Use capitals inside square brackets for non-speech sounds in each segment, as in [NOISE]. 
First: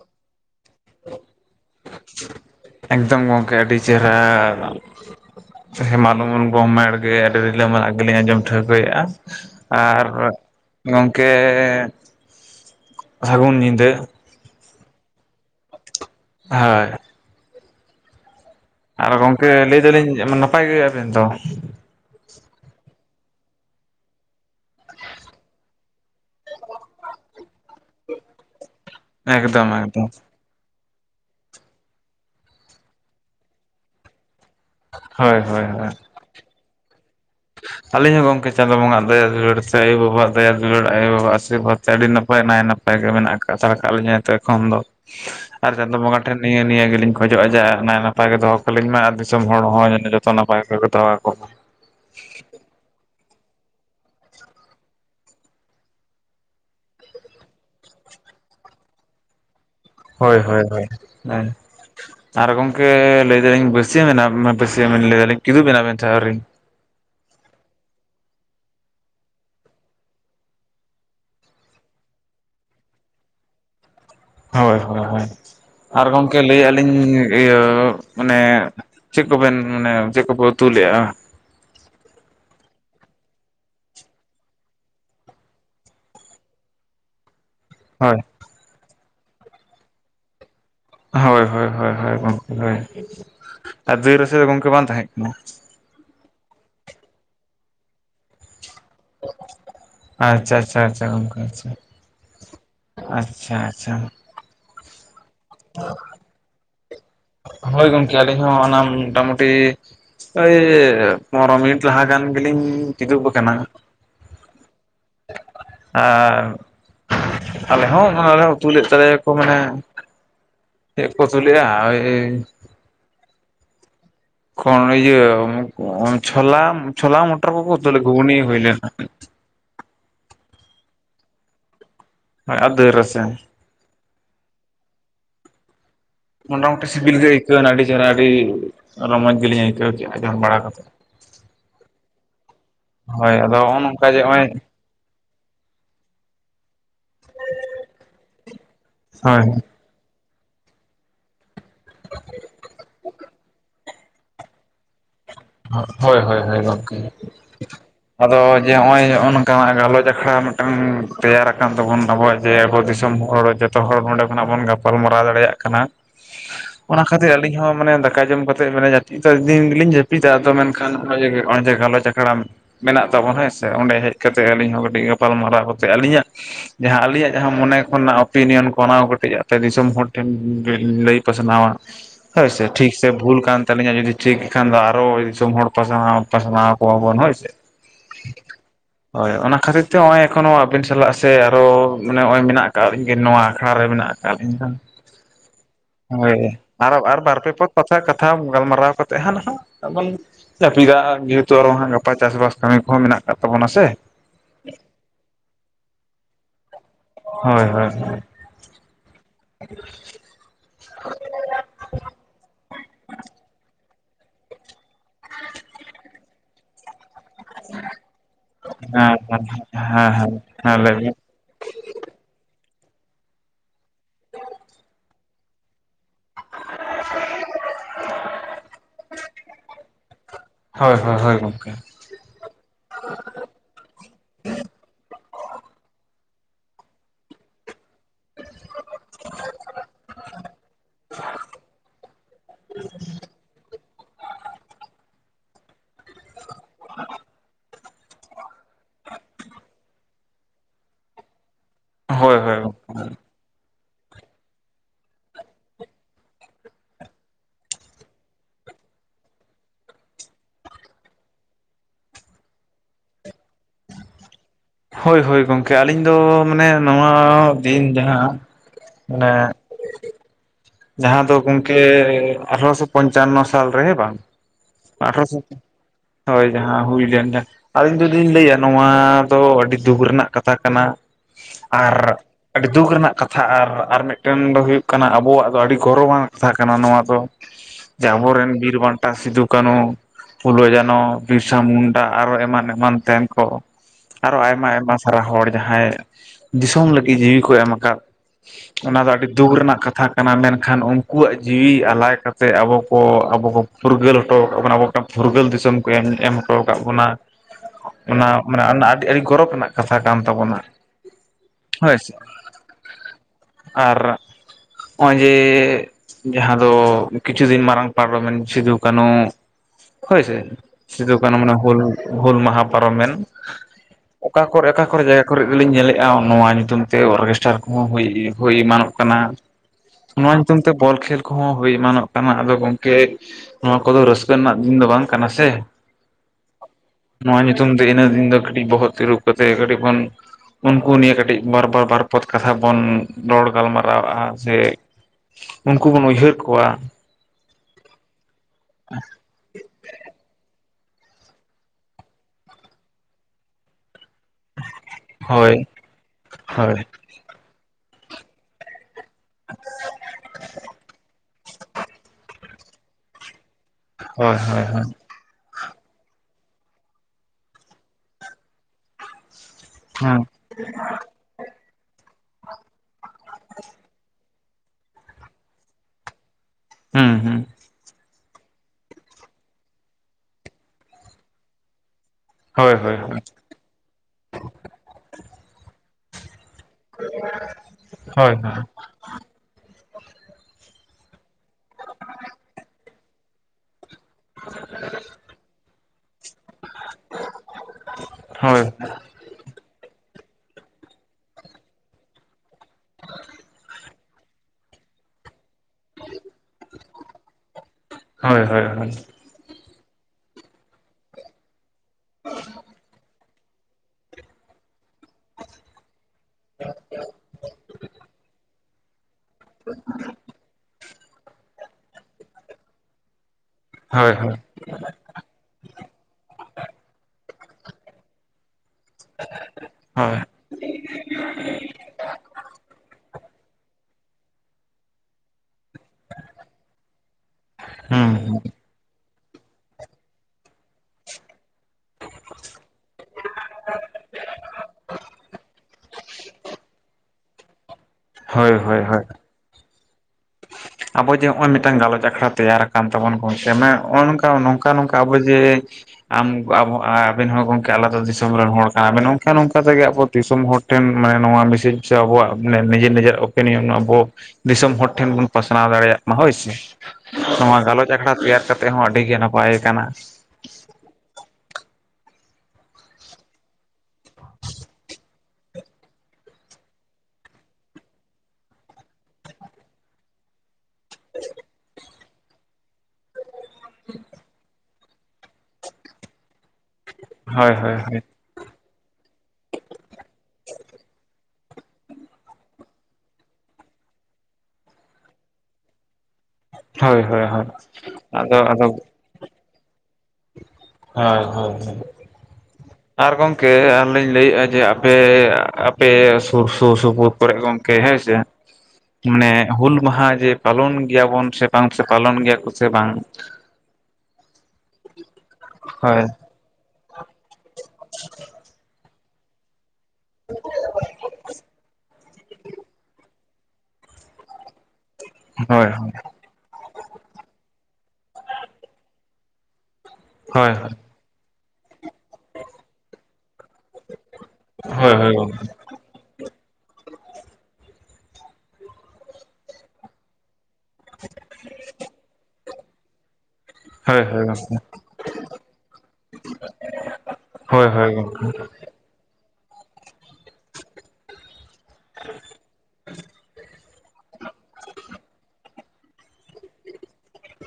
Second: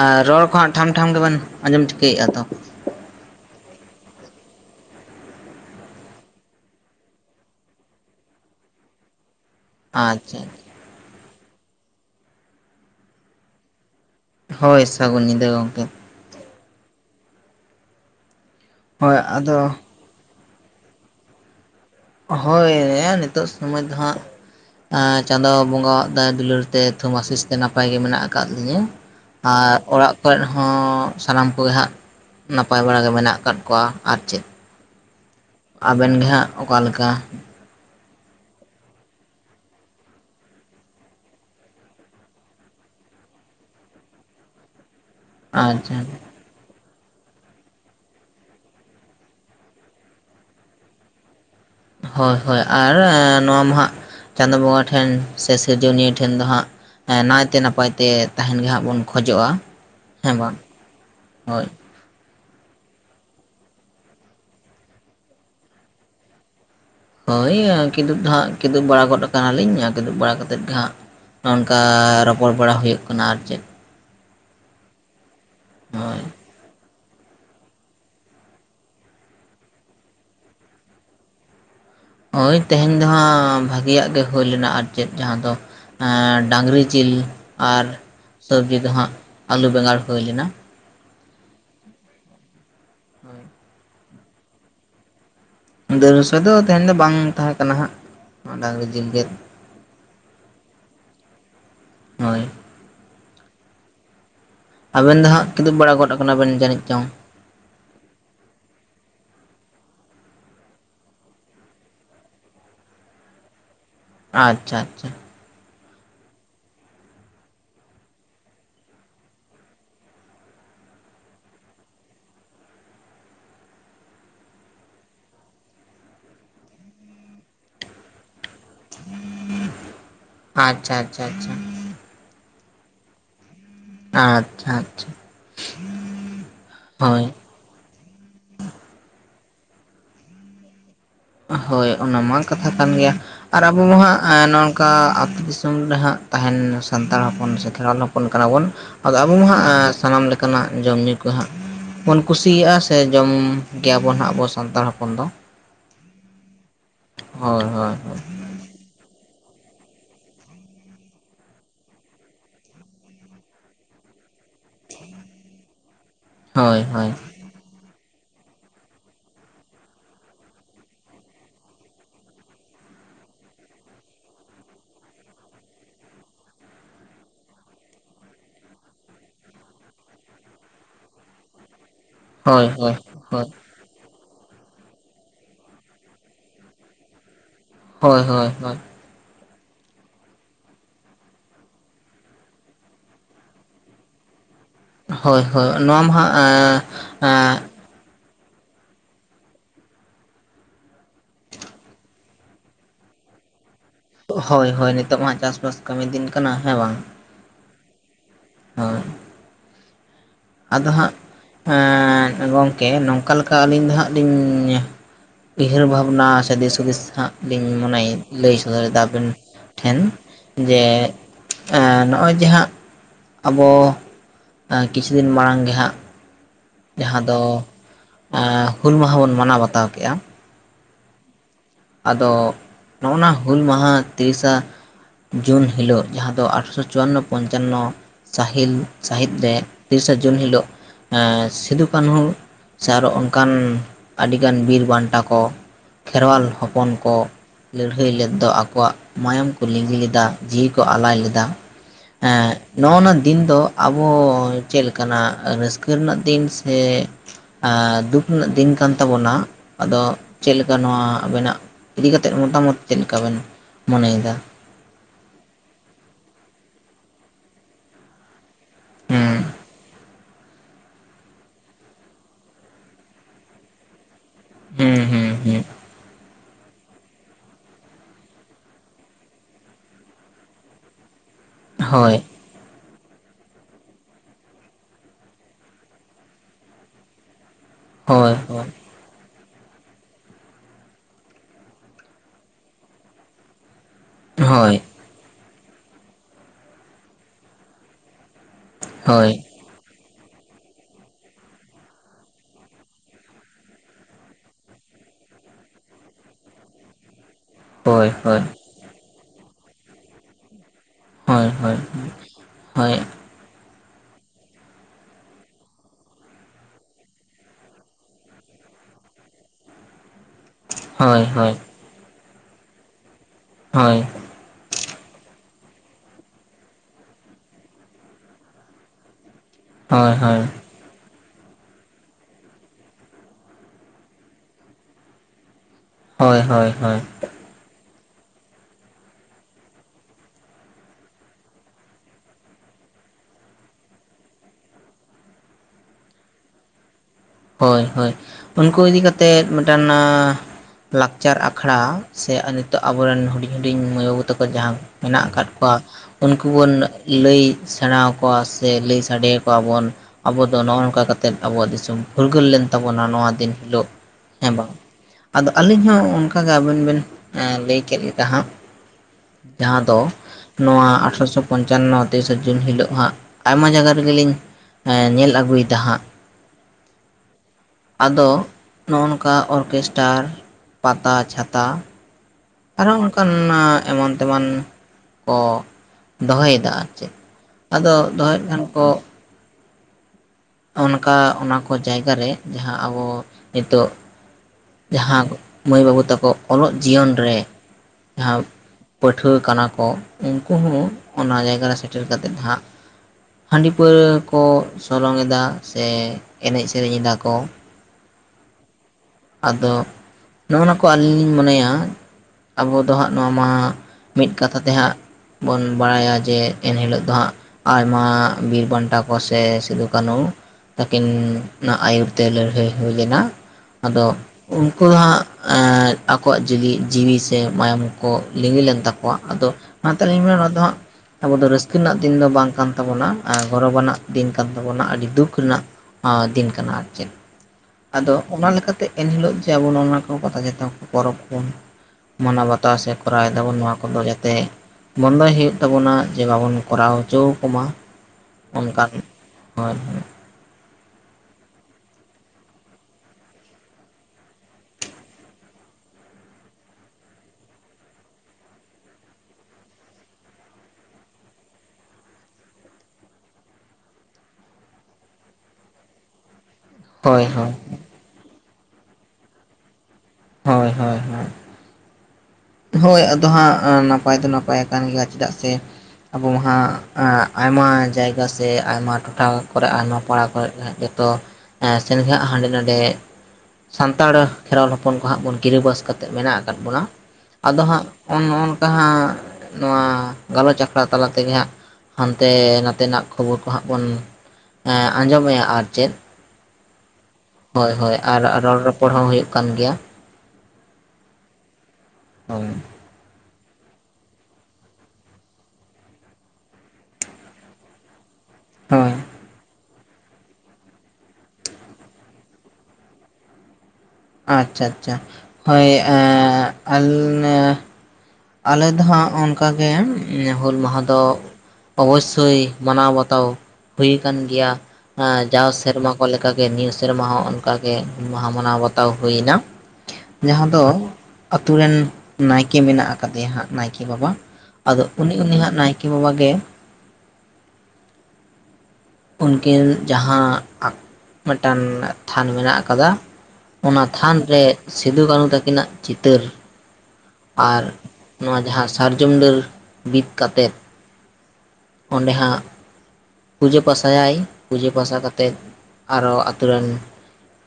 ᱟᱨ ᱨᱚᱲ ᱠᱚᱦᱟᱸᱜ ᱴᱷᱟᱢ ᱴᱷᱟᱢ ᱜᱮᱵᱚᱱ ᱟᱸᱡᱚᱢ ᱴᱷᱤᱠᱟᱹᱭᱮᱫᱼᱟ ᱛᱚ? ᱮᱠᱫᱚᱢ ᱜᱚᱢᱠᱮ ᱟᱹᱰᱤ ᱪᱮᱦᱨᱟ ᱦᱮᱢᱟᱞ ᱩᱢᱩᱞ ᱜᱚᱢᱦᱮᱲ ᱜᱮ ᱟᱹᱰᱤ ᱨᱤᱞᱟᱹᱢᱟᱞᱟᱜ ᱜᱮᱞᱤᱧ ᱟᱸᱡᱚᱢ ᱴᱷᱟᱹᱣᱠᱟᱹ ᱭᱮᱼᱟ ᱾ ᱟᱨ ᱟᱪᱪᱷᱟ ᱜᱚᱝᱠᱮ [INAUDIBLE] ᱥᱟᱹᱜᱩᱱ ᱧᱤᱫᱟᱹ ᱾ ᱦᱳᱭ ᱥᱟᱹᱜᱩᱱ ᱧᱤᱫᱟᱹ ᱜᱚᱝᱠᱮ ᱾ ᱦᱳᱭ ᱟᱨ ᱦᱳᱭ ᱜᱚᱝᱠᱮ ᱟᱫᱚ ᱞᱟᱹᱭ ᱫᱟᱞᱤᱧ ᱱᱟᱯᱟᱭ ᱜᱮᱭᱟ ᱵᱤᱱ ᱛᱚ? ᱦᱳᱭ ᱱᱤᱛᱳᱜ ᱥᱚᱢᱚᱭ ᱫᱚ ᱦᱟᱸᱜ ᱾ ᱪᱟᱸᱫ ᱵᱚᱸᱜᱟᱣᱟᱜ ᱫᱟᱭᱟ ᱫᱩᱞᱟᱹᱲ ᱛᱮ ᱛᱷᱩᱢ ᱟᱥᱤᱡ ᱛᱮ ᱱᱟᱯᱟᱭ ᱜᱮ ᱢᱮᱱᱟᱜ ᱟᱠᱟᱫ ᱞᱤᱧᱟᱹ ᱾ ᱮᱠᱫᱚᱢ ᱟᱨ ᱮᱠᱫᱚᱢ ᱚᱲᱟᱜ ᱠᱚᱨᱮᱜ ᱦᱚᱸ ᱥᱟᱱᱟᱢ ᱠᱚᱜᱮ ᱦᱟᱸᱜ ᱱᱟᱯᱟᱭ ᱵᱟᱲᱟ ᱜᱮ ᱢᱮᱱᱟᱜ ᱟᱠᱟᱫ ᱠᱚᱣᱟ ᱟᱨ ᱪᱮᱫ᱾ ᱦᱳᱭ ᱦᱳᱭ ᱦᱳᱭ ᱟᱵᱮᱱ ᱜᱮ ᱦᱟᱸᱜ ᱚᱠᱟᱞᱮᱠᱟ? ᱟᱹᱞᱤᱧ ᱦᱚᱸ ᱜᱚᱢᱠᱮ ᱪᱟᱸᱫᱳ ᱵᱚᱸᱜᱟᱜ ᱫᱟᱭᱟ ᱫᱩᱞᱟᱹᱲ ᱥᱮ ᱟᱭᱳᱼᱵᱟᱵᱟᱣᱟᱜ ᱫᱟᱭᱟ ᱫᱩᱞᱟᱹᱲ ᱟᱭᱳᱼᱵᱟᱵᱟᱣᱟᱜ ᱟᱥᱤᱨᱵᱟᱫᱽ ᱛᱮ ᱟᱹᱰᱤ ᱱᱟᱯᱟᱭ ᱱᱟᱭ ᱱᱟᱯᱟᱭ ᱱᱟᱯᱟᱭ ᱜᱮ ᱢᱮᱱᱟᱜ ᱟᱠᱟᱫ ᱦᱟᱛᱟᱲ ᱞᱤᱧᱟᱭ ᱮᱠᱷᱚᱱ ᱫᱚ ᱟᱨ ᱟᱪᱪᱷᱟ ᱪᱟᱸᱫᱳ ᱵᱚᱸᱜᱟ ᱴᱷᱮᱱ ᱱᱤᱭᱟᱹ ᱱᱤᱭᱟᱹ ᱜᱮᱞᱤᱧ ᱠᱷᱚᱡᱚᱜᱼᱟ ᱡᱮ ᱱᱟᱭ ᱱᱟᱯᱟᱭ ᱜᱮ ᱫᱚᱦᱚ ᱠᱟᱹᱞᱤᱧ ᱢᱟᱭ ᱟᱨ ᱫᱤᱥᱚᱢ ᱦᱚᱲ ᱦᱚᱸ ᱡᱮᱱ ᱡᱚᱛᱚ ᱱᱟᱯᱟᱭ ᱜᱮ ᱫᱚᱦᱚ ᱠᱟᱠᱚ ᱢᱟ᱾ ᱦᱳᱭ ᱦᱳᱭ ᱟᱨ ᱱᱚᱣᱟ ᱢᱟ ᱦᱟᱸᱜ ᱪᱟᱸᱫᱚ ᱵᱚᱸᱜᱟ ᱴᱷᱮᱱ ᱥᱮ ᱥᱤᱨᱡᱚᱱᱤᱭᱟᱹ ᱴᱷᱮᱱ ᱫᱚ ᱦᱟᱸᱜ ᱱᱟᱭᱛᱮ ᱱᱟᱯᱟᱭ ᱛᱮ ᱛᱟᱦᱮᱱ ᱜᱮ ᱦᱟᱸᱜ ᱵᱚᱱ ᱠᱷᱚᱡᱚᱜ-ᱟ ᱾ ᱦᱳᱭ ᱦᱳᱭ ᱦᱳᱭ ᱾ ᱟᱨ ᱜᱚᱢᱠᱮ ᱞᱟᱹᱭ ᱫᱟᱞᱤᱧ ᱵᱟᱹᱥᱭᱟᱹᱢ ᱵᱟᱹᱥᱭᱟᱹᱢ ᱞᱟᱹᱭ ᱫᱟᱞᱤᱧ ᱠᱤᱫᱩᱵ ᱮᱱᱟ ᱵᱮᱱ ᱥᱮ ᱟᱣᱨᱤ? ᱦᱳᱭ ᱠᱤᱫᱩᱵ ᱫᱚ ᱦᱟᱸᱜ ᱠᱤᱫᱩᱵ ᱵᱟᱲᱟ ᱜᱚᱫ ᱠᱟᱱᱟᱞᱤᱧ ᱟᱨ ᱠᱤᱫᱩᱵ ᱵᱟᱲᱟ ᱠᱟᱛᱮᱫ ᱜᱮ ᱦᱟᱸᱜ ᱱᱚᱝᱠᱟ ᱨᱚᱯᱚᱲ ᱵᱟᱲᱟ ᱦᱩᱭᱩᱜ ᱠᱟᱱᱟ ᱟᱨ ᱪᱮᱫ᱾ ᱦᱳᱭ ᱦᱳᱭ ᱦᱚᱭ ᱟᱨ ᱦᱳᱭ ᱜᱚᱢᱠᱮ ᱞᱟᱹᱭ ᱟᱹᱞᱤᱧ ᱤᱧ ᱤᱭᱟᱹ ᱢᱟᱱᱮ ᱪᱮᱫ ᱠᱚᱵᱮᱱ ᱢᱟᱱᱮ ᱪᱮᱫ ᱠᱚᱞᱮ ᱩᱛᱩ ᱞᱮᱫᱼᱟ? ᱦᱚᱭ ᱛᱮᱦᱮᱧ ᱫᱚ ᱦᱟᱸᱜ ᱵᱷᱟᱹᱜᱤᱭᱟᱜ ᱜᱮ ᱦᱩᱭ ᱞᱮᱱᱟ ᱟᱨ ᱪᱮᱫ ᱡᱟᱦᱟᱸ ᱫᱚ᱾ ᱰᱟᱝᱨᱤ ᱡᱤᱞ ᱟᱨ ᱦᱳᱭ ᱥᱚᱵᱡᱤ ᱫᱚ ᱦᱟᱸᱜ ᱟᱹᱞᱩ ᱵᱮᱸᱜᱟᱲ ᱠᱚ ᱦᱩᱭ ᱞᱮᱱᱟ ᱾ ᱦᱳᱭ ᱦᱳᱭ ᱦᱳᱭ ᱜᱚᱢᱠᱮ ᱦᱚᱭ ᱟᱨ ᱫᱟᱹᱞ ᱨᱟᱥᱮ ᱫᱚ ᱜᱚᱢᱠᱮ ᱵᱟᱝ ᱛᱟᱦᱮᱸ ᱠᱟᱱᱟ? ᱫᱟᱹᱞ ᱨᱟᱥᱮ ᱫᱚ ᱛᱮᱦᱮᱧ ᱫᱚ ᱵᱟᱝ ᱛᱟᱦᱮᱸ ᱠᱟᱱᱟ ᱦᱟᱸᱜ᱾ ᱚᱱᱟ ᱰᱟᱝᱨᱤ ᱡᱤᱞ ᱜᱮ ᱟᱪᱪᱷᱟ ᱟᱪᱪᱷᱟ ᱟᱪᱪᱷᱟ ᱜᱚᱝᱠᱮ ᱟᱪᱪᱷᱟ ᱦᱳᱭ ᱾ ᱟᱪᱪᱷᱟ ᱟᱪᱷᱟ ᱾ ᱟᱵᱮᱱ ᱫᱚ ᱦᱟᱸᱜ ᱠᱤᱫᱩᱵ ᱵᱟᱲᱟ ᱜᱚᱫ ᱠᱟᱱᱟ ᱵᱮᱱ ᱡᱟᱹᱱᱤᱡ ᱪᱚᱝ? ᱦᱳᱭ ᱜᱚᱝᱠᱮ ᱟᱹᱞᱤᱧ ᱦᱚᱸ ᱚᱱᱟ ᱢᱚᱴᱟᱢᱩᱴᱤ ᱳᱭ ᱯᱚᱱᱨᱚ ᱢᱤᱱᱤᱴ ᱞᱟᱦᱟ ᱜᱟᱱ ᱜᱮᱞᱤᱧ ᱠᱤᱫᱩᱵ ᱠᱟᱱᱟ᱾ ᱟᱪᱪᱷᱟ ᱟᱪᱪᱷᱟ᱾ ᱟᱨ ᱟᱞᱮ ᱦᱚᱸ [INAUDIBLE] ᱩᱛᱩ ᱞᱮᱫ ᱛᱟᱞᱮᱭᱟᱠᱚ ᱢᱟᱱᱮ ᱪᱮᱫ ᱠᱚ ᱩᱛᱩ ᱞᱮᱜᱼᱟ ᱚᱭ ᱠᱚ ᱤᱭᱟᱹ ᱪᱳᱷᱞᱟ ᱪᱷᱳᱞᱟ ᱢᱚᱴᱚᱨ ᱠᱚᱠᱚ ᱩᱛᱩ ᱜᱩᱜᱷᱱᱤ ᱦᱩᱭᱞᱮᱱᱟ᱾ ᱟᱪᱪᱷᱟ ᱟᱪᱪᱷᱟ ᱟᱪᱪᱷᱟ ᱾ ᱦᱚᱭ ᱟᱨ ᱫᱟᱹᱞ ᱨᱟᱥᱮ᱾ ᱟᱪᱪᱷᱟ ᱟᱪᱪᱷᱟ᱾ ᱢᱳᱴᱟᱢᱩᱴᱤ ᱥᱤᱵᱤᱞ ᱦᱳᱭ ᱜᱮ ᱟᱹᱭᱠᱟᱹᱣᱱᱟ ᱟᱹᱰᱤ ᱪᱮᱦᱨᱟ ᱟᱹᱰᱤ ᱨᱚᱢᱚᱡᱽ ᱜᱮᱞᱤᱧ ᱟᱹᱭᱠᱟᱹᱣ ᱠᱮᱫᱮᱜᱼᱟ ᱡᱚᱱ ᱵᱟᱲᱟ ᱠᱟᱛᱮᱫ ᱾ ᱦᱳᱭ ᱚᱱᱟ ᱢᱟ ᱠᱟᱛᱷᱟ ᱠᱟᱱ ᱜᱮᱭᱟ ᱦᱳᱭ ᱾ ᱟᱫᱚ ᱟᱨ ᱱᱚᱜᱼᱚ ᱟᱵᱚ ᱢᱟ ᱱᱚᱝᱠᱟ ᱡᱮ ᱱᱚᱜᱼᱚᱭ ᱦᱟᱸᱜ ᱱᱚᱝᱠᱟ ᱟ ᱟᱹᱛᱩ ᱫᱤᱥᱚᱢ ᱨᱮ ᱦᱟᱸᱜ ᱛᱟᱦᱮᱱ ᱥᱟᱱᱛᱟᱲ ᱦᱚᱯᱚᱱ ᱥᱮ ᱠᱷᱮᱨᱣᱟᱞ ᱦᱚᱯᱚᱱ ᱦᱚᱯᱚᱱ ᱠᱟᱱᱟ ᱵᱚᱱ ᱟᱫᱚ ᱟᱵᱚ ᱢᱟ ᱦᱟᱸᱜ ᱥᱟᱱᱟᱢ ᱞᱮᱠᱟ ᱞᱮᱠᱟᱱᱟᱜ ᱡᱚᱢ ᱧᱩ ᱠᱚ ᱦᱟᱸᱜ ᱵᱚᱱ ᱠᱩᱥᱤᱭᱟᱜᱼᱟ ᱥᱮ ᱡᱚᱢ ᱜᱮᱭᱟᱵᱚᱱ ᱦᱟᱸᱜ ᱟᱵᱚ ᱥᱟᱱᱛᱟᱲ ᱦᱚᱯᱚᱱ ᱫᱚ᱾ ᱦᱳᱭ ᱦᱳᱭ ᱦᱳᱭ ᱜᱚᱝᱠᱮ ᱾ ᱦᱳᱭ ᱦᱳᱭ ᱦᱳᱭ᱾ ᱡᱮ ᱱᱚᱜᱼᱚᱭ ᱱᱚᱜᱼᱚ ᱱᱚᱝᱠᱟᱱᱟᱜ ᱜᱟᱞᱚᱪ ᱟᱠᱷᱲᱟ ᱢᱤᱫᱴᱟᱝ ᱛᱮᱭᱟᱨ ᱟᱠᱟᱱ ᱛᱟᱵᱚᱱ ᱟᱵᱚᱣᱟᱜ ᱡᱮ ᱟᱵᱚ ᱫᱤᱥᱚᱢ ᱦᱚᱲ ᱡᱚᱛ ᱡᱚᱛᱚ ᱦᱚᱲ ᱱᱚᱰᱮ ᱠᱷᱚᱱᱟᱜ ᱵᱚᱱ ᱜᱟᱯᱟᱞᱢᱟᱨᱟᱣ ᱫᱟᱲᱮᱭᱟᱜ ᱠᱟᱱᱟ᱾ ᱦᱳᱭ ᱚᱱᱟ ᱦᱳᱭ ᱠᱷᱟᱹᱛᱤᱨ ᱟᱞᱤᱧ ᱦᱚᱸ ᱢᱟᱱᱮ ᱫᱟᱠᱟ ᱡᱚᱢ ᱠᱟᱛᱮ ᱢᱟᱱᱮ ᱡᱟᱹᱯᱤᱫ ᱫᱟ ᱫᱤᱱ ᱜᱮᱞᱤᱧ ᱡᱟᱹᱯᱤᱫ ᱡᱟᱯᱤᱫᱟ ᱟᱫᱚ ᱢᱮᱱᱠᱷᱟᱱ ᱱᱚᱜ ᱱᱚᱜᱼ ᱡᱮ ᱜᱟᱞᱚᱪ ᱟᱠᱷᱲᱟ ᱢᱮᱱᱟᱜ ᱛᱟᱵᱚᱱᱟ ᱦᱮᱸ ᱥᱮ ᱚᱸᱰᱮ ᱦᱮᱡ ᱠᱟᱛᱮᱜ ᱟᱹᱞᱤᱧ ᱦᱚᱸ ᱠᱟᱹᱴᱤᱡ ᱜᱟᱯᱟᱞᱢᱟᱨᱟᱣ ᱠᱟᱛᱮᱫ ᱟᱹᱞᱤᱧᱟᱜ ᱡᱟᱦᱟᱸ ᱟᱹᱞᱤᱧᱟᱜ ᱡᱟᱦᱟᱸ ᱢᱚᱱᱮ ᱠᱷᱚᱱᱟᱜ ᱚᱯᱤᱱᱤᱭᱚᱱ ᱠᱚ ᱚᱱᱟ ᱠᱚ ᱠᱟᱹᱴᱤᱡ ᱟᱯᱮ ᱫᱤᱥᱚᱢ ᱦᱚᱲ ᱴᱷᱮᱱ ᱞᱟᱹᱭ ᱯᱟᱥᱱᱟᱣᱟ᱾ [UNINTELLIGIBLE] ᱦᱳᱭᱥᱮ ᱴᱷᱤᱠ ᱦᱳᱭ ᱥᱮ ᱵᱷᱩᱞ ᱦᱳᱭ ᱠᱟᱱ ᱛᱟᱞᱤᱧᱟ ᱡᱩᱫᱤ ᱴᱷᱤᱠ ᱠᱷᱟᱱ ᱫᱚ ᱟᱨ ᱦᱳᱭ ᱫᱤᱥᱚᱢ ᱦᱚᱲ ᱯᱟᱥᱱᱟᱣ ᱯᱟᱥᱱᱟᱣ ᱠᱚᱣᱟ ᱢᱟ ᱵᱚᱱ ᱦᱳᱭ ᱥᱮ᱾ ᱦᱳᱭ ᱦᱳᱭ ᱦᱳᱭ᱾ ᱦᱳᱭ ᱚᱱᱟ ᱠᱷᱟᱹᱛᱤᱨ ᱛᱮ ᱱᱚᱜᱼᱚᱭ ᱮᱠᱷᱚᱱᱳ ᱟᱹᱵᱤᱱ ᱥᱟᱞᱟᱜ ᱥᱮ ᱟᱨᱚ ᱥᱮ ᱱᱚᱜᱼᱚᱭ ᱢᱮᱱᱟᱜ ᱟᱠᱟᱫ ᱞᱤᱧ ᱱᱚᱣᱟ ᱟᱠᱷᱲᱟ ᱨᱮ ᱢᱮᱱᱟᱜ ᱟᱠᱟ ᱟᱞᱤᱧ ᱥᱟᱝ ᱦᱳᱭ ᱦᱳᱭ ᱱᱚᱣᱟ ᱢᱟ ᱦᱟᱸᱜ ᱟᱨ ᱟᱨ ᱵᱟᱨ ᱯᱮ ᱯᱚᱫ ᱠᱟᱛᱷᱟ ᱠᱟᱛᱷᱟ ᱜᱟᱞᱢᱟᱨᱟᱣ ᱠᱟᱛᱮᱜ ᱦᱟᱜ ᱢᱚᱱ ᱡᱟᱹᱯᱤᱫᱟᱜ ᱡᱮᱦᱮᱛᱩ ᱟᱨᱚ ᱜᱟᱯᱟ ᱪᱟᱥ-ᱵᱟᱥ ᱠᱟᱹᱢᱤ ᱠᱚᱦᱚᱸ ᱢᱮᱱᱟᱜ ᱟᱠᱟᱫ ᱛᱟᱵᱚᱱᱟ ᱥᱮ᱾ ᱦᱳᱭ ᱦᱳᱭ, ᱱᱤᱛᱚᱜ ᱢᱟ ᱪᱟᱥ-ᱵᱟᱥ ᱠᱟᱹᱢᱤ ᱫᱤᱱ ᱠᱟᱱᱟ, ᱦᱮᱸ ᱵᱟᱝ? ᱦᱳᱭ, ᱦᱳᱭ, ᱦᱳᱭ᱾ ᱦᱳᱭ᱾ [INAUDIBLE] ᱟᱫᱚ ᱦᱟᱸᱜ ᱜᱚᱢᱠᱮ ᱱᱚᱝᱠᱟ ᱞᱮᱠᱟ ᱟᱹᱞᱤᱧ ᱫᱚ ᱦᱟᱸᱜ ᱞᱤᱧ ᱩᱭᱦᱟᱹᱨ ᱵᱷᱟᱵᱽᱱᱟ ᱥᱮ ᱫᱤᱥ ᱦᱩᱫᱤᱥ ᱞᱤᱧ ᱢᱚᱱᱮᱭ ᱞᱟᱹᱭ ᱦᱮᱸ ᱥᱚᱫᱚᱨᱮᱫᱟ, ᱟᱵᱮᱱ ᱦᱮᱸ ᱦᱮᱸ ᱴᱷᱮᱱ ᱦᱮᱸ ᱦᱮᱸ ᱡᱮ ᱞᱟᱹᱭ ᱵᱤᱱ ᱱᱚᱜᱼᱚᱭ ᱡᱮ ᱦᱟᱸᱜ ᱟᱵᱚ ᱠᱤᱪᱷᱩ ᱫᱤᱱ ᱢᱟᱲᱟᱝ ᱜᱮ ᱦᱟᱸᱜ ᱡᱟᱦᱟᱸ ᱫᱚ ᱦᱩᱞ ᱢᱟᱦᱟ ᱵᱚᱱ ᱢᱟᱱᱟᱣ ᱵᱟᱛᱟᱣ ᱠᱮᱫᱼᱟ᱾ ᱦᱳᱭ, ᱦᱳᱭ, ᱦᱳᱭ, ᱜᱚᱢᱠᱮ᱾ ᱟᱫᱚ ᱱᱚᱜᱼᱚᱭ ᱱᱟᱣᱟ ᱦᱩᱞ ᱢᱟᱦᱟ ᱛᱤᱥᱟ ᱡᱩᱱ ᱦᱤᱞᱳᱜ, ᱡᱟᱦᱟᱸ ᱫᱚ ᱟᱴᱷᱨᱚᱥᱚ ᱪᱩᱣᱟᱱᱱᱚ ᱯᱚᱧᱪᱟᱱᱱᱚ ᱥᱟᱹᱦᱤᱞ ᱥᱟᱹᱦᱤᱫ ᱨᱮ ᱛᱤᱨᱤᱥᱟ ᱡᱩᱱ ᱦᱤᱞᱳᱜ ᱥᱤᱫᱩ-ᱠᱟᱹᱱᱦᱩ ᱥᱮ ᱟᱨᱚ ᱚᱱᱠᱟᱱ ᱟᱹᱰᱤᱜᱟᱱ ᱵᱤᱨ ᱵᱟᱱᱴᱟ ᱠᱚ, ᱠᱷᱮᱨᱣᱟᱞ ᱦᱚᱯᱚᱱ ᱠᱚ, ᱞᱟᱹᱲᱦᱟᱹᱭ ᱞᱮᱫ ᱫᱚ ᱟᱠᱚ ᱟᱠᱣᱟᱜ ᱢᱟᱭᱟᱢ ᱠᱚ ᱞᱤᱸᱜᱤ ᱞᱮᱫᱟ, ᱡᱤᱣᱤ ᱠᱚ ᱟᱞᱟᱭ ᱞᱮᱫᱟ, ᱦᱳᱭ ᱦᱳᱭ ᱱᱚᱜᱚ ᱱᱚᱣᱟ ᱫᱤᱱ ᱫᱚ ᱟᱵᱚ ᱪᱮᱫ ᱞᱮᱠᱟᱱᱟᱜ, ᱨᱟᱹᱥᱠᱟᱹ ᱨᱮᱱᱟᱜ ᱫᱤᱱ ᱥᱮ ᱫᱩᱠ ᱨᱮᱱᱟᱜ ᱫᱤᱱ ᱠᱟᱱ ᱛᱟᱵᱚᱱᱟ᱾ ᱟᱫᱚ ᱪᱮᱫ ᱞᱮᱠᱟ ᱱᱚᱣᱟ ᱟᱵᱮᱱᱟᱜ ᱤᱫᱤ ᱠᱟᱛᱮᱫ ᱢᱚᱴᱟ ᱢᱩᱴᱤ ᱪᱮᱫ ᱞᱮᱠᱟᱵᱮᱱ ᱢᱚᱱᱮᱭᱮᱫᱟ? ᱦᱳᱭ ᱦᱳᱭ ᱜᱚᱢᱠᱮ, ᱟᱹᱞᱤᱧ ᱫᱚ ᱢᱟᱱᱮ ᱱᱚᱣᱟ ᱫᱤᱱ ᱡᱟᱦᱟᱸ ᱦᱮᱸ ᱢᱟᱱᱮ ᱡᱟᱦᱟᱸ ᱫᱚ ᱜᱚᱝᱠᱮ ᱟᱴᱷᱟᱨᱚᱥᱚ ᱯᱚᱪᱟᱱᱱᱚ ᱥᱟᱞ ᱨᱮ ᱵᱟᱝ ᱦᱩᱸ ᱟᱴᱷᱚᱨ ᱦᱩᱸ ᱥᱚ, ᱦᱩᱸ ᱦᱳᱭ ᱡᱟᱦᱟᱸ ᱦᱩᱭ ᱞᱮᱱ ᱟᱞᱤᱧ ᱡᱩᱫᱤᱧ ᱞᱟᱹᱭᱟ, ᱱᱚᱣᱟ ᱫᱚ ᱟᱹᱰᱤ ᱫᱩᱠ ᱨᱮᱱᱟᱜ ᱠᱟᱛᱷᱟ ᱠᱟᱱᱟ ᱟᱨ ᱦᱳᱭ ᱟᱹᱰᱤ ᱫᱩᱠ ᱨᱮᱱᱟᱜ ᱠᱟᱛᱷᱟ ᱟᱨ ᱟᱨ ᱢᱤᱫᱴᱮᱱ ᱫᱚ ᱦᱩᱭᱩᱜ ᱠᱟᱱᱟ ᱟᱵᱚᱣᱟᱜ ᱫᱚ ᱟᱹᱰᱤ ᱜᱚᱨᱚᱵᱟᱱ ᱠᱟᱛᱷᱟ ᱠᱟᱱᱟ ᱱᱚᱣᱟ ᱫᱚ᱾ [INAUDIBLE] ᱟᱵᱚ ᱨᱮᱱ ᱦᱳᱭ ᱵᱤᱨ ᱵᱟᱱᱴᱟ ᱥᱤᱫᱩ ᱠᱟᱹᱱᱦᱩ, ᱯᱷᱩᱞᱳ-ᱡᱷᱟᱱᱚ, ᱵᱤᱨᱥᱟ ᱢᱩᱱᱰᱟ ᱟᱨᱚ ᱮᱢᱟᱱ ᱮᱢᱟᱱ ᱛᱮᱱ ᱠᱚ᱾ ᱟᱨᱚ ᱦᱳᱭ ᱟᱭᱢᱟ ᱟᱭᱢᱟ ᱥᱟᱨᱦᱟᱹᱣ ᱦᱚᱲ ᱡᱟᱦᱟᱸᱭ ᱫᱤᱥᱚᱢ ᱞᱟᱹᱜᱤᱫ ᱡᱤᱣᱤ ᱠᱚ ᱮᱢ ᱟᱠᱟᱫ ᱚᱱᱟ ᱫᱚ ᱟᱹᱰᱤ ᱦᱳᱭ ᱫᱩᱠᱷ ᱨᱮᱱᱟᱜ ᱠᱟᱛᱷᱟ ᱠᱟᱱᱟ᱾ ᱠᱟᱱᱟ, ᱢᱮᱱᱠᱷᱟᱱ ᱩᱱᱠᱩᱣᱟᱜ ᱡᱤᱣᱤ ᱟᱞᱟᱭ ᱠᱟᱛᱮ ᱟᱵᱚ ᱠᱚ, ᱟᱵᱚ ᱠᱚ, ᱯᱷᱩᱨᱜᱟᱹᱞ ᱦᱚᱴᱚ ᱟᱵᱚ ᱯᱷᱩᱨᱜᱟᱹᱞ ᱫᱤᱥᱚᱢ ᱠᱚ ᱮᱢ ᱮᱢ ᱦᱚᱴᱚ ᱟᱠᱟᱫ ᱵᱚᱱᱟ᱾ ᱦᱳᱭ ᱦᱳᱭ ᱚᱱᱟ ᱟᱱᱮ ᱟᱹᱰᱤ ᱟᱹᱰᱤ ᱜᱚᱨᱚᱵᱽ ᱨᱮᱱᱟᱜ ᱠᱟᱛᱷᱟ ᱠᱟᱱ ᱛᱟᱵᱚᱱᱟ᱾ ᱦᱳᱭ, ᱦᱳᱭ, ᱦᱳᱭ᱾ ᱟᱨ ᱱᱚᱜᱼᱚᱭ ᱡᱮ ᱡᱟᱦᱟᱸ ᱫᱚ ᱠᱤᱪᱷᱩ ᱫᱤᱱ ᱢᱟᱨᱟᱝ ᱯᱟᱨᱚᱢᱮᱱ ᱥᱤᱫᱩ ᱠᱟᱹᱱᱦᱩ, ᱦᱳᱭ ᱥᱮ ᱦᱳᱭ ᱢᱟᱱᱮ ᱦᱳᱭ ᱦᱩᱞ ᱦᱩᱞ ᱢᱟᱦᱟ ᱯᱟᱨᱚᱢ ᱢᱮᱱ ᱦᱳᱭ᱾ ᱚᱠᱟ ᱠᱚᱨᱮ ᱚᱠᱟ ᱠᱚᱨᱮ ᱡᱟᱭᱜᱟ ᱠᱚᱨᱮ ᱜᱮᱞᱤᱧ ᱧᱮᱞᱮᱫᱼᱟ, ᱱᱚᱣᱟ ᱧᱩᱛᱩᱢ ᱛᱮ ᱚᱨᱠᱮᱥᱴᱟᱨ ᱠᱚᱦᱚᱸ ᱦᱩᱭ ᱦᱩᱭ ᱮᱢᱟᱱ ᱠᱟᱱᱟ᱾ ᱦᱳᱭ ᱱᱚᱣᱟ ᱧᱩᱛᱩᱢ ᱛᱮ ᱵᱚᱞ ᱠᱷᱮᱞ ᱠᱚᱦᱚᱸ ᱦᱩᱭ ᱮᱢᱟᱱᱚᱜ ᱠᱟᱱᱟ᱾ ᱟᱫᱚ ᱜᱚᱝᱠᱮ ᱱᱚᱣᱟ ᱠᱚᱫᱚ ᱨᱟᱹᱥᱠᱟᱹ ᱨᱮᱱᱟᱜ ᱫᱤᱱ ᱫᱚ ᱵᱟᱝ ᱠᱟᱱᱟ ᱥᱮ ᱦᱳᱭ ᱦᱳᱭ ᱦᱳᱭ᱾ ᱱᱚᱣᱟ ᱧᱩᱛᱩᱢ ᱛᱮ ᱤᱱᱟᱹ ᱫᱤᱱ ᱫᱚ ᱠᱟᱹᱴᱤᱡ ᱵᱚᱦᱚᱜ ᱛᱤᱨᱩᱯ ᱠᱟᱛᱮᱜ ᱠᱟᱹᱴᱤᱡ ᱵᱚᱱ ᱩᱱᱠᱩ ᱱᱤᱭᱮ ᱠᱟᱹᱴᱤᱡ ᱵᱟᱨ ᱵᱟᱨ ᱵᱟᱨᱯᱚᱛ ᱠᱟᱛᱷᱟ ᱵᱚᱱ ᱨᱚᱲ ᱜᱟᱞᱢᱟᱨᱟᱣᱼᱟ ᱥᱮ᱾ ᱩᱱᱠᱩ ᱵᱚᱱ ᱩᱭᱦᱟᱹᱨ ᱠᱚᱣᱟ᱾ ᱦᱳᱭ ᱦᱳᱭ ᱩᱱᱠᱩ ᱤᱫᱤ ᱠᱟᱛᱮᱫ ᱢᱤᱫᱴᱟᱱ ᱟ᱾ ᱞᱟᱠᱪᱟᱨ ᱟᱠᱷᱲᱟ ᱥᱮ ᱱᱤᱛᱚᱜ ᱟᱵᱚᱨᱮᱱ ᱦᱩᱰᱤᱧ ᱦᱩᱰᱤᱧ ᱢᱟᱹᱭ ᱵᱟᱹᱵᱩ ᱛᱟᱠᱚ ᱡᱟᱦᱟᱸ᱾ ᱢᱮᱱᱟᱜ ᱟᱠᱟᱫ ᱦᱳᱭ ᱠᱚᱣᱟ ᱩᱱᱠᱩ ᱵᱚᱱ ᱦᱳᱭ ᱞᱟᱹᱭ ᱥᱮᱬᱟᱚ ᱟᱠᱣᱟ ᱥᱮ ᱞᱟᱹᱭ᱾ ᱥᱟᱰᱮ ᱟᱠᱚ ᱟᱵᱚᱱ ᱟᱵᱚ ᱫᱚ ᱱᱚᱜᱼᱚ ᱱᱚᱝᱠᱟ ᱠᱟᱛᱮᱫ ᱟᱵᱚᱣᱟᱜ ᱫᱤᱥᱚᱢ ᱯᱷᱩᱨᱜᱟᱹᱞ ᱞᱮᱱ ᱛᱟᱵᱚᱱᱟ ᱱᱚᱣᱟ ᱫᱤᱱ ᱦᱤᱞᱳᱜ᱾ ᱦᱮᱸ ᱵᱟᱝ ᱟᱫᱚ ᱟᱹᱞᱤᱧ ᱦᱚᱸ ᱚᱱᱠᱟᱜᱮ ᱟᱵᱤᱱ ᱵᱮᱤᱱ ᱞᱟᱹᱭ ᱠᱮᱫ ᱞᱮᱠᱟ ᱦᱟᱸᱜ᱾ ᱡᱟᱦᱟᱸ ᱫᱚ ᱱᱚᱣᱟ ᱟᱴᱷᱨᱚᱥᱚ ᱯᱚᱧᱪᱟᱱᱱᱚ ᱛᱮᱤᱥᱮ ᱡᱩᱱ ᱦᱤᱞᱳᱜ ᱦᱟᱸᱜ᱾ ᱟᱭᱢᱟ ᱡᱟᱭᱜᱟ ᱨᱮᱜᱮᱞᱤᱧ ᱧᱮᱞ ᱟᱹᱜᱩᱭᱮᱫᱟ ᱦᱟᱸᱜ᱾ ᱦᱩᱸ ᱦᱩᱸ ᱟᱫᱚ ᱱᱚᱜ ᱱᱚᱝᱠᱟ ᱚᱨᱠᱮᱥᱴᱟᱨ ᱯᱟᱛᱟ ᱪᱷᱟᱛᱟ᱾ ᱟᱨᱦᱚ ᱚᱱᱠᱟᱱ ᱮᱢᱟᱱ ᱛᱮᱢᱟᱱ ᱠᱚ ᱫᱚᱦᱚᱭᱮᱫᱟ᱾ ᱪᱮᱫ ᱟᱫᱚ ᱫᱚᱦᱚᱭᱮᱫ ᱠᱷᱟᱱ ᱠᱚ᱾ ᱚᱱᱠᱟ ᱚᱱᱟ ᱠᱚ ᱡᱟᱭᱜᱟ ᱨᱮ ᱡᱟᱦᱟᱸ ᱟᱵᱚ ᱱᱤᱛᱚᱜ᱾ [UNINTELLIGIBLE] ᱡᱟᱦᱟᱸ ᱢᱟᱹᱭ ᱵᱟᱹᱵᱩ ᱛᱟᱠᱚ ᱚᱞᱚᱜ ᱡᱤᱭᱚᱱ ᱨᱮ ᱡᱟᱦᱟᱸ ᱯᱟᱹᱼᱼ ᱯᱟᱹᱴᱷᱣᱟᱹ ᱠᱟᱱᱟ ᱠᱚ ᱩᱱᱠᱩ ᱦᱚᱸ ᱚᱱᱟ ᱡᱟᱭᱜᱟ ᱨᱮ ᱥᱮᱴᱮᱨ ᱠᱟᱛᱮᱫ ᱦᱟᱸᱜ᱾ ᱦᱟᱺᱰᱤ ᱯᱟᱹᱣᱨᱟᱹ ᱠᱚ ᱥᱚᱞᱚᱝ ᱮᱫᱟ᱾ ᱥᱮ ᱮᱱᱮᱡ ᱥᱮᱨᱮᱧ ᱫᱟᱠᱚ᱾ ᱟᱫᱚ ᱱᱚᱜᱚᱭ ᱱᱚᱣᱟ ᱠᱚ ᱟᱹᱞᱤᱧ ᱞᱤᱧ ᱢᱚᱱᱮᱭᱟ ᱟᱵᱚ ᱫᱚ ᱦᱟᱸᱜ᱾ ᱱᱚᱣᱟ ᱢᱟ ᱢᱤᱫ ᱠᱟᱛᱷᱟ ᱛᱮ ᱦᱟᱸᱜ ᱵᱚᱱ ᱵᱟᱲᱟᱭᱟ ᱡᱮ ᱮᱱᱦᱤᱞᱳᱜ ᱫᱚ ᱦᱟᱸᱜ᱾ ᱟᱭᱢᱟ ᱵᱤᱨ ᱵᱟᱱᱴᱟ ᱠᱚᱥᱮ ᱥᱤᱫᱩ ᱠᱟᱹᱱᱩ᱾ ᱛᱟᱹᱠᱤᱱ ᱟᱹᱭᱩᱨ ᱛᱮ ᱞᱟᱹᱲᱦᱟᱹᱭ ᱦᱩᱭ ᱞᱮᱱᱟ ᱦᱳᱭ ᱦᱳᱭ ᱦᱳᱭ ᱟᱫᱚ᱾ ᱦᱩᱸ ᱩᱱᱠᱩ ᱫᱚ ᱦᱟᱸᱜ ᱟᱠᱚᱣᱟᱜ ᱡᱫᱤ ᱡᱤᱣᱤ ᱥᱮ ᱢᱟᱭᱟᱢ ᱠᱚ ᱞᱤᱸᱜᱤ ᱞᱮᱱ᱾ ᱛᱟᱠᱚᱣᱟ ᱟᱫᱚ ᱚᱱᱟᱛᱮᱞᱤᱧ ᱢᱮ ᱚᱱᱟ ᱫᱚ ᱟᱵᱚ ᱫᱚ ᱨᱟᱹᱥᱠᱟᱹ ᱨᱮᱱᱟᱜ ᱫᱤᱱ ᱫᱚ ᱵᱟᱝ ᱠᱟᱱ᱾ ᱛᱟᱵᱚᱱᱟ ᱟᱨ ᱜᱚᱨᱚᱵᱟᱱᱟᱜ ᱛᱟᱵᱟᱱᱟ ᱟᱨ ᱜᱚᱨᱚᱵᱽ ᱟᱱᱟᱜ ᱫᱤᱱ ᱠᱟᱱ ᱛᱟᱵᱚᱱᱟ ᱟᱹᱰᱤ ᱫᱩᱠᱷᱚ ᱨᱮᱱᱟᱜ᱾ ᱦᱚ ᱸ ᱫᱤᱱ ᱠᱟᱱᱟ ᱟᱨ ᱪᱮᱫ ᱟᱫᱚ ᱦᱩᱸ ᱚᱱᱟ ᱞᱮᱠᱟᱛᱮ᱾ ᱮᱱ ᱦᱤᱞᱳᱜ ᱡᱮ ᱟᱵᱚ ᱱᱚᱣᱟ ᱠᱟᱛᱷᱟ ᱡᱟᱛᱮ ᱯᱚᱨᱚᱵᱽ ᱠᱚ᱾ ᱢᱟᱱᱟᱣ ᱵᱟᱛᱟᱣ ᱥᱮ ᱠᱚᱨᱟᱣ ᱫᱟᱵᱚᱱ ᱱᱚᱣᱟ ᱠᱚᱫᱚ ᱡᱟᱛᱮ᱾ ᱵᱚᱱᱫᱚᱭ ᱦᱳᱭᱳᱜ ᱛᱟᱵᱚᱱᱟ ᱪᱮ ᱵᱟᱵᱚᱱ ᱠᱚᱨᱟᱣ ᱦᱚᱪᱚ᱾ ᱠᱳᱢᱟ ᱦᱳᱭ ᱦᱳᱭ ᱚᱱᱠᱟᱱ ᱦᱳᱭ ᱦᱳᱭ᱾ ᱟᱵᱚ ᱡᱮ ᱱᱚᱜᱼᱚᱭ ᱢᱤᱫᱴᱟᱝ ᱜᱟᱞᱚᱪ ᱟᱠᱷᱲᱟ ᱛᱮᱭᱟᱨ ᱟᱠᱟᱱ ᱛᱟᱵᱚᱱ ᱜᱚᱝᱠᱮ ᱱᱚᱝᱠᱟ ᱱᱚᱝᱠᱟ ᱟᱵᱚ ᱡᱮ᱾ ᱟᱢ ᱟᱵᱮᱱ ᱦᱚᱸ ᱜᱚᱝᱠᱮ ᱟᱞᱟᱫᱟ ᱫᱤᱥᱚᱢ ᱨᱮᱱ ᱦᱚᱲ ᱠᱟᱱᱟᱵᱮᱱ ᱱᱚᱝᱠᱟ ᱱᱚᱝᱠᱟ ᱛᱮᱜᱮ ᱟᱵᱚ ᱫᱤᱥᱚᱢ ᱦᱚᱲ᱾ ᱴᱷᱮᱱ ᱢᱟᱱᱮ ᱱᱚᱣᱟ ᱢᱮᱥᱮᱡ ᱪᱚ ᱟᱵᱚᱣᱟᱜ ᱱᱤᱡᱮᱨ ᱱᱤᱡᱮᱨ ᱳᱯᱤᱱᱤᱭᱚᱱ ᱟᱵᱚ ᱫᱤᱥᱚᱢ ᱦᱚᱲ ᱴᱷᱮᱱ ᱵᱚᱱ᱾ ᱯᱟᱥᱱᱟᱣ ᱫᱟᱲᱮᱭᱟᱜ ᱢᱟ ᱦᱳᱭᱥᱮ ᱦᱳᱭ ᱦᱳᱭ ᱱᱚᱣᱟ ᱜᱟᱞᱚᱪ ᱟᱠᱷᱲᱟ ᱛᱮᱭᱟᱨ ᱠᱟᱛᱮ ᱦᱚᱸ ᱟᱹᱰᱤ ᱜᱮ ᱱᱟᱯᱟᱭ ᱟᱠᱟᱱᱟ᱾ ᱦᱳᱭ ᱦᱳᱭ ᱦᱳᱭ ᱦᱳᱭ ᱟᱫᱚ ᱦᱟᱸᱜ ᱱᱟᱯᱟᱭ ᱫᱚ ᱱᱟᱯᱟᱭ ᱟᱠᱟᱱ ᱜᱮᱭᱟ ᱪᱮᱫᱟᱜ ᱥᱮ᱾ ᱟᱵᱚ ᱢᱟ ᱦᱟᱜ ᱟᱭᱢᱟ ᱡᱟᱭᱜᱟ ᱥᱮ ᱟᱭᱢᱟ ᱴᱚᱴᱷᱟ ᱠᱚᱨᱮ ᱟᱭᱢᱟ ᱯᱟᱲᱟ ᱠᱚᱨᱮ᱾ ᱛᱮᱛᱚ ᱮ ᱥᱮᱱᱜᱟ ᱦᱟᱸᱰᱮ ᱱᱟᱰᱮ ᱥᱟᱱᱛᱟᱲ ᱠᱷᱮᱨᱣᱟᱞ ᱦᱚᱯ᱾ ᱦᱚᱯᱚᱱ ᱠᱚ ᱦᱟᱸᱜ ᱵᱚᱱ ᱜᱤᱨᱟᱹ ᱵᱟᱥ ᱠᱟᱛᱮᱫ ᱢᱮᱱᱟᱜ ᱟᱠᱟᱫ ᱵᱳᱱᱟ᱾ ᱦᱳᱭ ᱟᱫᱚ ᱦᱳᱭ ᱦᱟᱸᱜ ᱦᱳᱭ ᱚᱱ ᱱᱚᱠᱟ ᱦᱟᱸᱜ ᱱᱚᱣᱟ ᱜᱟᱞᱚᱪ ᱟᱠᱷᱲᱟ ᱛᱟᱞᱟ ᱛᱮᱜᱮ ᱦᱟᱸᱜ᱾ ᱦᱟᱱᱛᱮ ᱱᱟᱛᱮᱱᱟᱜ ᱠᱷᱚᱵᱚᱨ ᱠᱚ ᱦᱟᱸᱜ ᱵᱚᱱ ᱟᱸᱡᱚᱢᱮᱭᱟ ᱟᱨ ᱪᱮᱫ᱾ ᱦᱳᱭ ᱦᱳᱭ ᱦᱚ ᱦᱳᱭ ᱦᱳᱭ ᱟᱨ ᱨᱚᱲ ᱨᱚᱯᱚᱲ ᱦᱚᱸ ᱦᱩᱭᱩᱜ ᱠᱟᱱ ᱜᱮᱭᱟ ᱾ ᱦᱳᱭ ᱦᱳᱭ ᱦᱳᱭ ᱦᱳᱭ᱾ ᱟᱨ ᱜᱚᱝᱠᱮ ᱟᱨᱞᱤᱧ ᱞᱟᱹᱭᱮᱫᱼᱟ ᱡᱮ ᱟᱯᱮ ᱟᱯᱮ ᱥᱩᱨ ᱥᱩᱨ ᱥᱩᱯᱩᱨ ᱠᱚᱨᱮᱜ ᱜᱚᱝᱠᱮ ᱦᱮᱸᱭ ᱥᱮ᱾ ᱦᱳᱭ ᱢᱟᱱᱮ ᱦᱩᱞ ᱢᱟᱦᱟ ᱡᱮ ᱯᱟᱞᱚᱱ ᱜᱮᱭᱟᱵᱚᱱ ᱥᱮ ᱵᱟᱝ ᱥᱮ ᱯᱟᱞᱚᱱ ᱜᱮᱭᱟ ᱠᱚ ᱥᱮ ᱵᱟᱝ᱾ ᱟᱪᱪᱷᱟ ᱟᱪᱪᱷᱟ ᱦᱳᱭ [UNINTELLIGIBLE] [INAUDIBLE] ᱟᱞᱮ ᱫᱚ ᱦᱟᱸᱜ ᱚᱱᱠᱟᱜᱮ ᱦᱩᱞ ᱢᱟᱦᱟ ᱫᱚ ᱚᱵᱚᱥᱥᱳᱭ ᱢᱟᱱᱟᱣ ᱵᱟᱛ ᱛᱚ ᱦᱩᱭ ᱟᱠᱟᱱ ᱜᱮᱭᱟ ᱮᱸ ᱡᱟᱣ ᱦᱳᱭ ᱥᱮᱨᱢᱟ ᱠᱚ ᱞᱮᱠᱟ ᱜᱮ ᱱᱤᱭᱟᱹ ᱥᱮᱨᱢᱟ ᱦᱚᱸ ᱚᱱᱠᱟᱜᱮ ᱢᱟᱦᱟ ᱢᱟᱦᱟ ᱢᱟᱱᱟᱣ ᱵᱟᱛᱟᱣ ᱦᱩᱭᱱᱟ᱾ ᱡᱟᱦᱟᱸ ᱦᱳᱭ ᱫᱚ ᱟᱛᱳ ᱨᱮᱱ ᱱᱟᱭᱠᱮ ᱢᱮᱱᱟᱜ ᱟᱠᱟᱫᱮᱭᱟ ᱦᱟᱸᱜ ᱱᱟᱭᱠᱮ ᱵᱟᱵᱟ᱾ ᱟᱫᱚ ᱦᱳᱭ ᱦᱳᱭ ᱩᱱᱤ ᱩᱱᱤ ᱜᱚᱢᱠᱮ ᱦᱟᱸᱜ ᱱᱟᱭ ᱠᱮ ᱵᱟᱵᱟ ᱜᱮ ᱩᱱᱠᱤᱱ ᱡᱟᱦᱟᱸ ᱟ ᱢᱤᱫᱴᱟᱝ ᱛᱷᱟᱱ ᱢᱮᱱᱟᱜ ᱟᱠᱟᱫᱟ᱾ ᱚᱱᱟ ᱦᱳᱭ ᱛᱷᱟᱱ ᱦᱳᱭ ᱨᱮ ᱜᱚᱢᱠᱮ ᱥᱤᱫᱩ ᱠᱟᱹᱱᱩ ᱛᱟᱹᱠᱤᱱᱟᱜ ᱪᱤᱛᱟᱹᱨ ᱟᱨ ᱦᱳᱭ ᱦᱳᱭ ᱜᱚᱢᱠᱮ ᱱᱚᱣᱟ ᱡᱟᱦᱟᱸ ᱟᱨ ᱥᱟᱨᱡᱚᱢ ᱰᱟᱹᱨ ᱵᱤᱫᱽ ᱠᱟᱛᱮᱫ ᱚᱸᱰᱮ ᱦᱟᱸᱜ [INAUDIBLE] ᱯᱩᱡᱟᱹ ᱯᱟᱥᱟᱭᱟᱭᱺ ᱯᱩᱡᱟᱹ ᱯᱟᱥᱟ ᱠᱟᱛᱮᱫ ᱟᱨᱚ ᱟᱛᱳ ᱨᱮᱱ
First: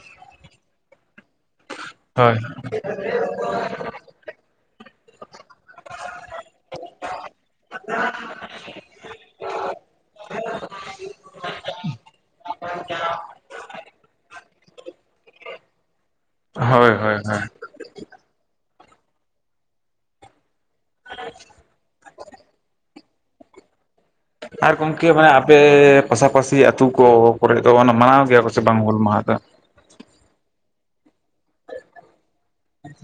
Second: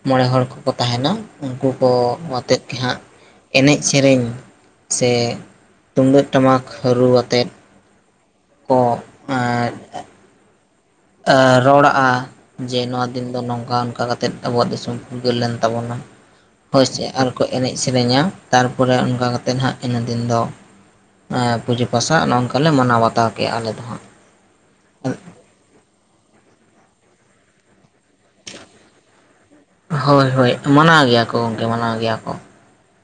ᱢᱚᱬᱮ ᱦᱚᱲ ᱠᱚ ᱠᱚ ᱛᱟᱦᱮᱱᱟ, ᱩᱱᱠᱩ ᱠᱚ ᱦᱳᱭ ᱣᱟᱛᱮᱜ ᱜᱮ ᱦᱟᱸᱜ ᱮᱱᱮᱡ ᱥᱮᱨᱮᱧ ᱥᱮ ᱛᱩᱢᱫᱟᱹᱜ ᱴᱟᱢᱟᱠ ᱨᱩ ᱣᱟᱛᱮᱫ [UNINTELLIGIBLE] ᱠᱚ [INAUDIBLE] ᱟ ᱨᱚᱲᱟᱜ-ᱟ᱾ ᱡᱮ ᱱᱚᱣᱟ ᱫᱤᱱ ᱫᱚ ᱱᱚᱝᱠᱟᱱ ᱠᱟᱛᱟᱛᱮᱫ ᱟᱵᱚᱣᱟᱜ ᱫᱤᱥᱚᱢ ᱯᱷᱩᱨᱜᱟᱹᱞ ᱞᱮᱱ ᱛᱟᱵᱚᱱᱟ᱾ ᱦᱳᱭ ᱥᱮ ᱟᱨᱠᱚ ᱮᱱᱮᱡ ᱥᱮᱨᱮᱧᱟ, ᱛᱟᱨᱯᱚᱨᱮ ᱚᱱᱠᱟ ᱠᱟᱛᱮᱫ ᱦᱟᱸᱜ ᱤᱱᱟᱹ ᱫᱤᱱ ᱫᱚ ᱮᱸ ᱯᱩᱡᱟᱹ ᱯᱟᱥᱟ ᱱᱚᱝᱠᱟᱞᱮ ᱢᱟᱱᱟᱣ ᱵᱟᱛᱟᱣ ᱠᱮᱜᱼᱟ ᱟᱞᱮ ᱫᱚ ᱦᱟᱸᱜ᱾ ᱟᱨ ᱜᱚᱢᱠᱮ ᱢᱟᱱᱮ ᱯᱮ ᱯᱟᱥᱟ-ᱯᱟᱥᱤ ᱟᱛᱩ ᱠᱚ ᱠᱚᱨᱮ ᱫᱚ ᱚᱱᱟ ᱢᱟᱱᱟᱣ ᱜᱮᱭᱟ ᱠᱚ ᱥᱮ ᱵᱟᱝ ᱦᱩᱞ ᱢᱟᱦᱟ ᱫᱚ? ᱦᱳᱭ ᱦᱳᱭ ᱢᱟᱱᱟᱣ ᱜᱮᱭᱟ ᱠᱚ ᱜᱚᱢᱠᱮ ᱢᱟᱱᱟᱣ ᱜᱮᱭᱟ ᱠᱚ᱾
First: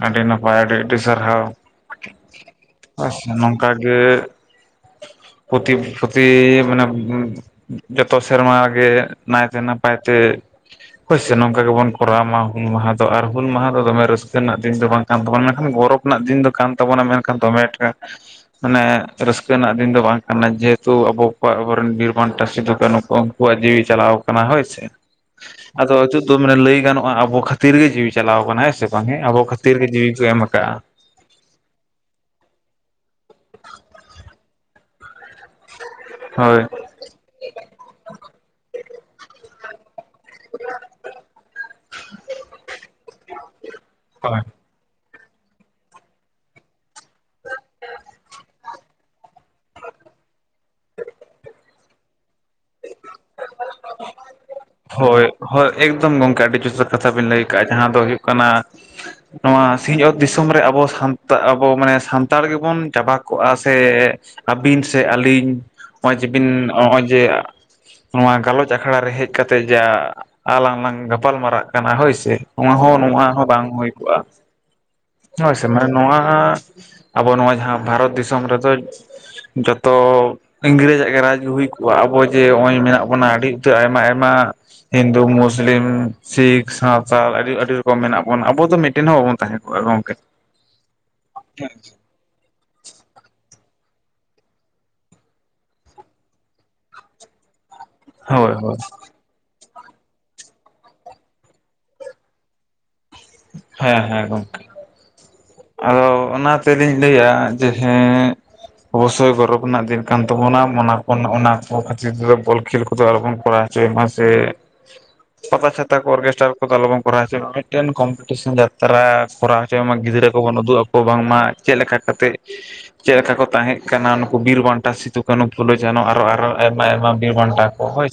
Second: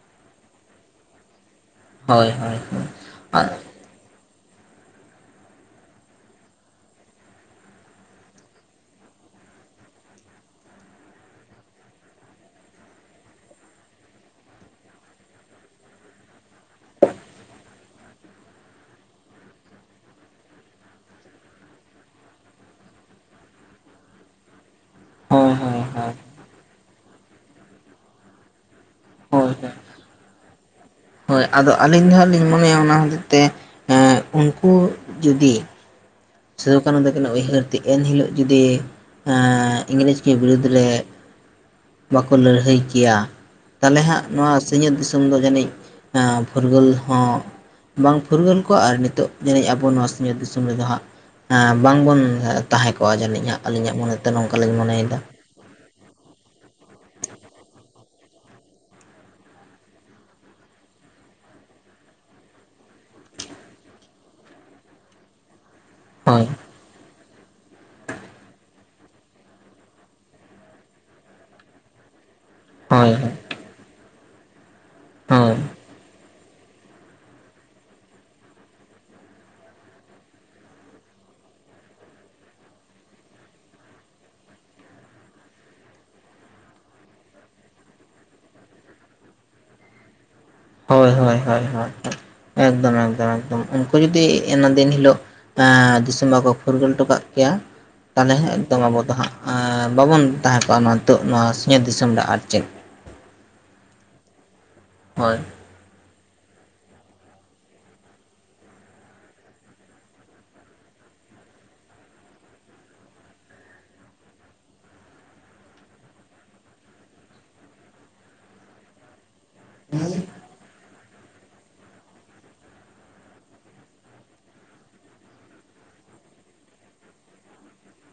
ᱟᱹᱰᱤ ᱱᱟᱯᱟᱭ ᱟᱹᱰᱤ ᱟᱹᱰᱤ ᱥᱟᱨᱦᱟᱣ ᱦᱳᱭ ᱦᱳᱭ ᱦᱳᱭ ᱦᱳᱭᱥᱮ ᱟᱨ ᱱᱚᱝᱠᱟ ᱜᱮ ᱯᱚᱛᱤ ᱯᱚᱛᱤ ᱢᱟᱱᱮ ᱡᱚᱛᱚ ᱥᱮᱨᱢ ᱜᱮ ᱱᱟᱭᱛᱮ ᱱᱟᱯᱟᱭ ᱛᱮ ᱦᱳᱭ ᱥᱮ ᱱᱚᱝᱠᱟ ᱜᱮᱵᱚᱱ ᱠᱚᱨᱟᱣ ᱢᱟ ᱦᱩᱞ ᱢᱟᱦᱟ᱾ ᱫᱚ ᱟᱨ ᱦᱩᱞ ᱢᱟᱦᱟ ᱫᱚᱢᱮ ᱨᱟᱹᱥᱠᱟᱹ ᱨᱮᱱᱟᱜ ᱫᱤᱱ ᱫᱚ ᱵᱟᱝ ᱠᱟᱱ ᱛᱟᱵᱚᱱᱟ᱾ ᱢᱮᱱᱠᱷᱟᱱ ᱜᱚᱨᱚᱵᱽ ᱨᱮᱱᱟᱜ ᱫᱤᱱ ᱫᱚ ᱠᱟᱱ ᱛᱟᱵᱚᱱᱟ, ᱢᱮᱱᱠᱷᱟᱱ ᱫᱚᱢᱮ ᱮᱴᱟ ᱢᱟᱱᱮ ᱨᱟᱹᱥᱠᱟᱹ ᱨᱮᱱᱟᱜ ᱫᱤᱱ ᱫᱚ ᱵᱟᱝ ᱠᱟᱱᱟ ᱡᱮᱦᱮᱛᱩ ᱟᱵᱚ ᱠᱚᱣᱟᱜ ᱟᱵᱚᱨᱮᱱ ᱵᱤᱨ ᱵᱟᱱᱴᱟ ᱥᱤᱫᱩ ᱠᱟᱹᱱᱦᱩ ᱠᱚ ᱟᱠᱣᱟᱜ ᱡᱤᱣᱤ ᱪᱟᱞᱟᱣ ᱠᱟᱱᱟ ᱦᱳᱭ ᱥᱮ᱾ ᱦᱳᱭ ᱦᱳᱭ ᱟᱫᱚ ᱦᱳᱭ ᱦᱤᱛᱚᱜ ᱫᱚ ᱢᱟᱱᱮ ᱞᱟᱹᱭ ᱜᱟᱱᱚᱜᱼᱟ ᱟᱵᱚ ᱠᱷᱟᱹᱛᱤᱨ ᱜᱮ ᱡᱤᱣᱤ ᱪᱟᱞᱟᱣ ᱠᱟᱱᱟ ᱦᱳᱭ ᱥᱮ᱾ ᱢᱟᱱᱮ ᱟᱵᱚ ᱦᱳᱭ ᱠᱷᱟᱹᱛᱤᱨ ᱜᱮ ᱡᱤᱣᱤ ᱠᱚ ᱮᱢ ᱠᱟᱜᱼᱟ᱾ ᱦᱳᱭ ᱟᱫᱚ ᱟᱹᱞᱤᱧ ᱫᱚ ᱦᱟᱸᱜ ᱞᱤᱧ ᱢᱚᱱᱮᱭᱟ ᱚᱱᱟ ᱦᱚᱛᱮᱡ ᱛᱮ ᱮᱸᱜ ᱩᱱᱠᱩ ᱡᱩᱫᱤ ᱦᱳᱭ᱾ ᱠᱟᱱᱩ ᱛᱟᱠᱤᱱᱥᱜ ᱦᱩᱭᱦᱟᱹᱨ ᱛᱮ ᱮᱱᱦᱤᱞᱳᱜ ᱡᱩᱫᱤ ᱮᱸ ᱤᱝᱨᱮᱡᱽ ᱠᱤ ᱵᱤᱨᱩᱫᱽ ᱨᱮ ᱵᱟᱠᱚ ᱞᱟᱹᱲᱦᱟᱹᱭ ᱠᱮᱭᱟ ᱛᱟᱦᱚᱞᱮ ᱦᱟᱸᱜ ᱦᱳᱭ ᱱᱚᱣᱟ ᱥᱤᱸᱧᱚᱛ ᱫᱤᱥᱚᱢ ᱫᱚ ᱡᱟᱹᱱᱤᱡ ᱮᱸ ᱯᱷᱩᱨᱜᱟᱹᱞ ᱦᱚᱸ ᱵᱟᱝ ᱯᱷᱩᱨᱜᱟᱹᱞ ᱠᱚᱜᱼᱟ ᱟᱨ ᱱᱤᱛᱚᱜ ᱡᱟᱹᱱᱤᱡ ᱟᱵᱚ ᱱᱚᱣᱟ ᱥᱤᱸᱧᱚᱛ ᱫᱤᱥᱚᱢ ᱨᱮᱫᱚ ᱦᱟᱸᱜ ᱮᱹ ᱵᱟᱝᱵᱚᱱ ᱛᱟᱦᱮᱸ ᱠᱚᱜᱼᱟ ᱡᱟᱹᱱᱤᱡ ᱦᱟᱜ ᱟᱹᱞᱤᱧᱟᱜ ᱢᱚᱱᱮᱛᱮᱫᱚ ᱱᱚᱝᱠᱟᱞᱤᱧ ᱢᱚᱱᱮᱭᱮᱫᱟ᱾ ᱦᱳᱭ ᱦᱳᱭ ᱮᱠᱫᱚᱢ ᱜᱚᱝᱠᱮ ᱟᱹᱰᱤ ᱡᱚᱛᱷᱟᱛ ᱠᱟᱛᱷᱟ ᱵᱤᱱ ᱞᱟᱹᱭ ᱠᱟᱜᱼᱟ ᱡᱟᱦᱟᱸ ᱫᱚ ᱦᱩᱭᱩᱜ ᱠᱟᱱᱟᱼᱼ ᱱᱚᱣᱟ ᱥᱤᱸᱧᱚᱛ ᱫᱤᱥᱚᱢ ᱨᱮ ᱟᱵᱚ ᱥᱟᱱᱛᱟ ᱟᱵᱚ ᱢᱟᱱᱮ ᱥᱟᱱᱛᱟᱲ ᱜᱮᱵᱚᱱ ᱪᱟᱵᱟ ᱠᱚᱜᱼᱟ ᱥᱮᱼᱼ ᱟᱹᱵᱤᱱ ᱥᱮ ᱟᱹᱞᱤᱧ ᱱᱚᱜᱼᱚᱭ ᱡᱮ ᱵᱤᱱ ᱱᱚᱜᱼᱚᱭ ᱡᱮᱼᱼ ᱱᱚᱣᱟ ᱜᱟᱞᱚᱪ ᱟᱠᱷᱲᱟ ᱨᱮ ᱦᱮᱡ ᱠᱟᱛᱮᱜ ᱡᱟ ᱟᱞᱟᱝ ᱞᱟᱝ ᱜᱟᱯᱟᱞ ᱢᱟᱨᱟᱜ ᱠᱟᱱᱟ ᱦᱳᱭ ᱥᱮ᱾ ᱱᱚᱣᱟ ᱦᱚᱸ ᱱᱚᱣᱟ ᱦᱚᱸ ᱵᱟᱝ ᱦᱩᱭ ᱠᱚᱜᱼᱟ ᱦᱳᱭ ᱥᱮ ᱢᱟᱱᱮ ᱱᱚᱣᱟᱼᱼ ᱟᱵᱚ ᱱᱚᱣᱟ ᱡᱟᱦᱟᱸ ᱵᱷᱟᱨᱚᱛ ᱫᱤᱥᱚᱢ ᱨᱮᱫᱚᱼᱼ ᱡᱚᱛᱚ ᱤᱝᱨᱮᱡ ᱟᱜ ᱜᱮ ᱨᱟᱡᱽ ᱦᱩᱭ ᱠᱚᱜᱼᱟ ᱟᱵᱚᱼᱼ ᱡᱮ ᱱᱚᱜ ᱚᱭ ᱢᱮᱱᱟᱜ ᱵᱚᱱᱟ ᱟᱹᱰᱤ ᱩᱛᱟᱹᱨ ᱟᱭᱢᱟ ᱟᱭᱢᱟ ᱦᱤᱱᱫᱩ ᱢᱩᱥᱞᱤᱢ, ᱥᱤᱠᱷ ᱥᱟᱶᱛᱟᱞ ᱟᱹᱰᱤ ᱟᱹᱰᱤ ᱨᱚᱠᱚᱢ ᱢᱮᱱᱟᱜ ᱵᱚᱱᱟ ᱟᱵᱚ ᱫᱚ ᱢᱤᱫᱽᱴᱮᱱ ᱦᱚᱸ ᱵᱟᱵᱚᱱ ᱛᱟᱦᱮᱸ ᱠᱚᱜᱼᱟ ᱜᱚᱝᱠᱮ᱾ ᱦᱳᱭ ᱦᱳᱭ ᱦᱳᱭ ᱦᱳᱭ ᱮᱠᱫᱚᱢ ᱮᱠᱫᱚᱢ ᱮᱠᱫᱚᱢ ᱩᱱᱠᱩ ᱡᱩᱫᱤ ᱮᱱᱟ ᱫᱤᱱ ᱦᱤᱞᱳᱜ᱾ ᱫᱤᱥᱚᱢ ᱵᱟᱠᱚ ᱯᱷᱩᱨᱜᱟᱹᱞ ᱦᱚᱴᱚ ᱠᱟᱜ ᱠᱮᱭᱟᱼᱼ ᱛᱟᱦᱚᱞᱮ ᱦᱮ ᱦᱳᱭ ᱦᱳᱭ ᱮᱠᱫᱚᱢ ᱟᱵᱚ ᱫᱚ ᱦᱟᱸᱜ ᱵᱟᱵᱚᱱ ᱛᱟᱦᱮᱸ ᱠᱚᱜᱼᱟ ᱱᱤᱛᱚᱜ ᱱᱚᱣᱟ ᱥᱤᱧᱚᱛ ᱫᱤᱥᱚᱢ ᱨᱮ ᱟᱨ ᱪᱮᱫ᱾ ᱦᱮᱸ ᱦᱮᱸ ᱜᱚᱝᱠᱮ᱾ ᱦᱳᱭ᱾ ᱟᱫᱚ ᱚᱱᱟᱛᱮᱞᱤᱧ ᱞᱟᱹᱭᱟ ᱡᱮ ᱦᱮᱸᱼᱼ ᱚᱵᱚᱥᱳᱭ ᱜᱚᱨᱚᱵᱽ ᱨᱮᱱᱟᱜ ᱫᱤᱱ ᱠᱟᱱ ᱛᱟᱵᱚᱱᱟ ᱚᱱᱟ ᱚᱱᱟ ᱠᱚ ᱠᱷᱟᱹᱛᱤᱨ ᱛᱮᱫᱚ ᱵᱳᱞ ᱠᱷᱮᱞ ᱠᱚᱫᱚ ᱟᱞᱚᱵᱚᱱ ᱠᱚᱨᱟᱭᱼᱼ ᱦᱚᱪᱚᱭ ᱢᱟ ᱥᱮ, ᱯᱟᱛᱟ ᱪᱷᱟᱛᱟ ᱠᱚ ᱚᱨᱠᱮᱥᱴᱟᱨ ᱠᱚᱫᱚ ᱟᱞᱚᱵᱚᱱ ᱠᱚᱨᱟᱣ ᱦᱚᱪᱚᱭᱼᱢᱟ ᱢᱤᱫᱽᱴᱮᱱ ᱠᱚᱢᱯᱤᱴᱤᱥᱚᱱ ᱡᱟᱛᱼᱼ ᱛᱟᱨᱟ ᱠᱚᱨᱟᱣ ᱦᱚᱪᱚᱭᱼᱢᱟ ᱜᱤᱫᱽᱨᱟᱹ ᱠᱚᱵᱚᱱ ᱩᱫᱩᱜ ᱟᱠᱚᱣᱟ ᱵᱟᱝᱢᱟ ᱪᱮᱫ ᱞᱮᱠᱟ ᱠᱟᱛᱮᱫᱼᱼ ᱪᱮᱫᱽᱞᱮᱠᱟ ᱠᱚ ᱛᱟᱦᱮᱸ ᱠᱟᱱᱟ ᱱᱩᱠᱩ ᱵᱤᱨ ᱵᱟᱱᱴᱟ ᱥᱤᱫᱩ ᱠᱟᱱᱩ ᱯᱷᱩᱞᱳ ᱡᱷᱟᱱᱚ ᱟᱨᱚ ᱟᱨᱚ ᱟᱭᱢᱟ ᱟᱭᱢᱟ ᱵᱤᱨ ᱵᱟᱱᱴᱟ᱾ [INAUDIBLE]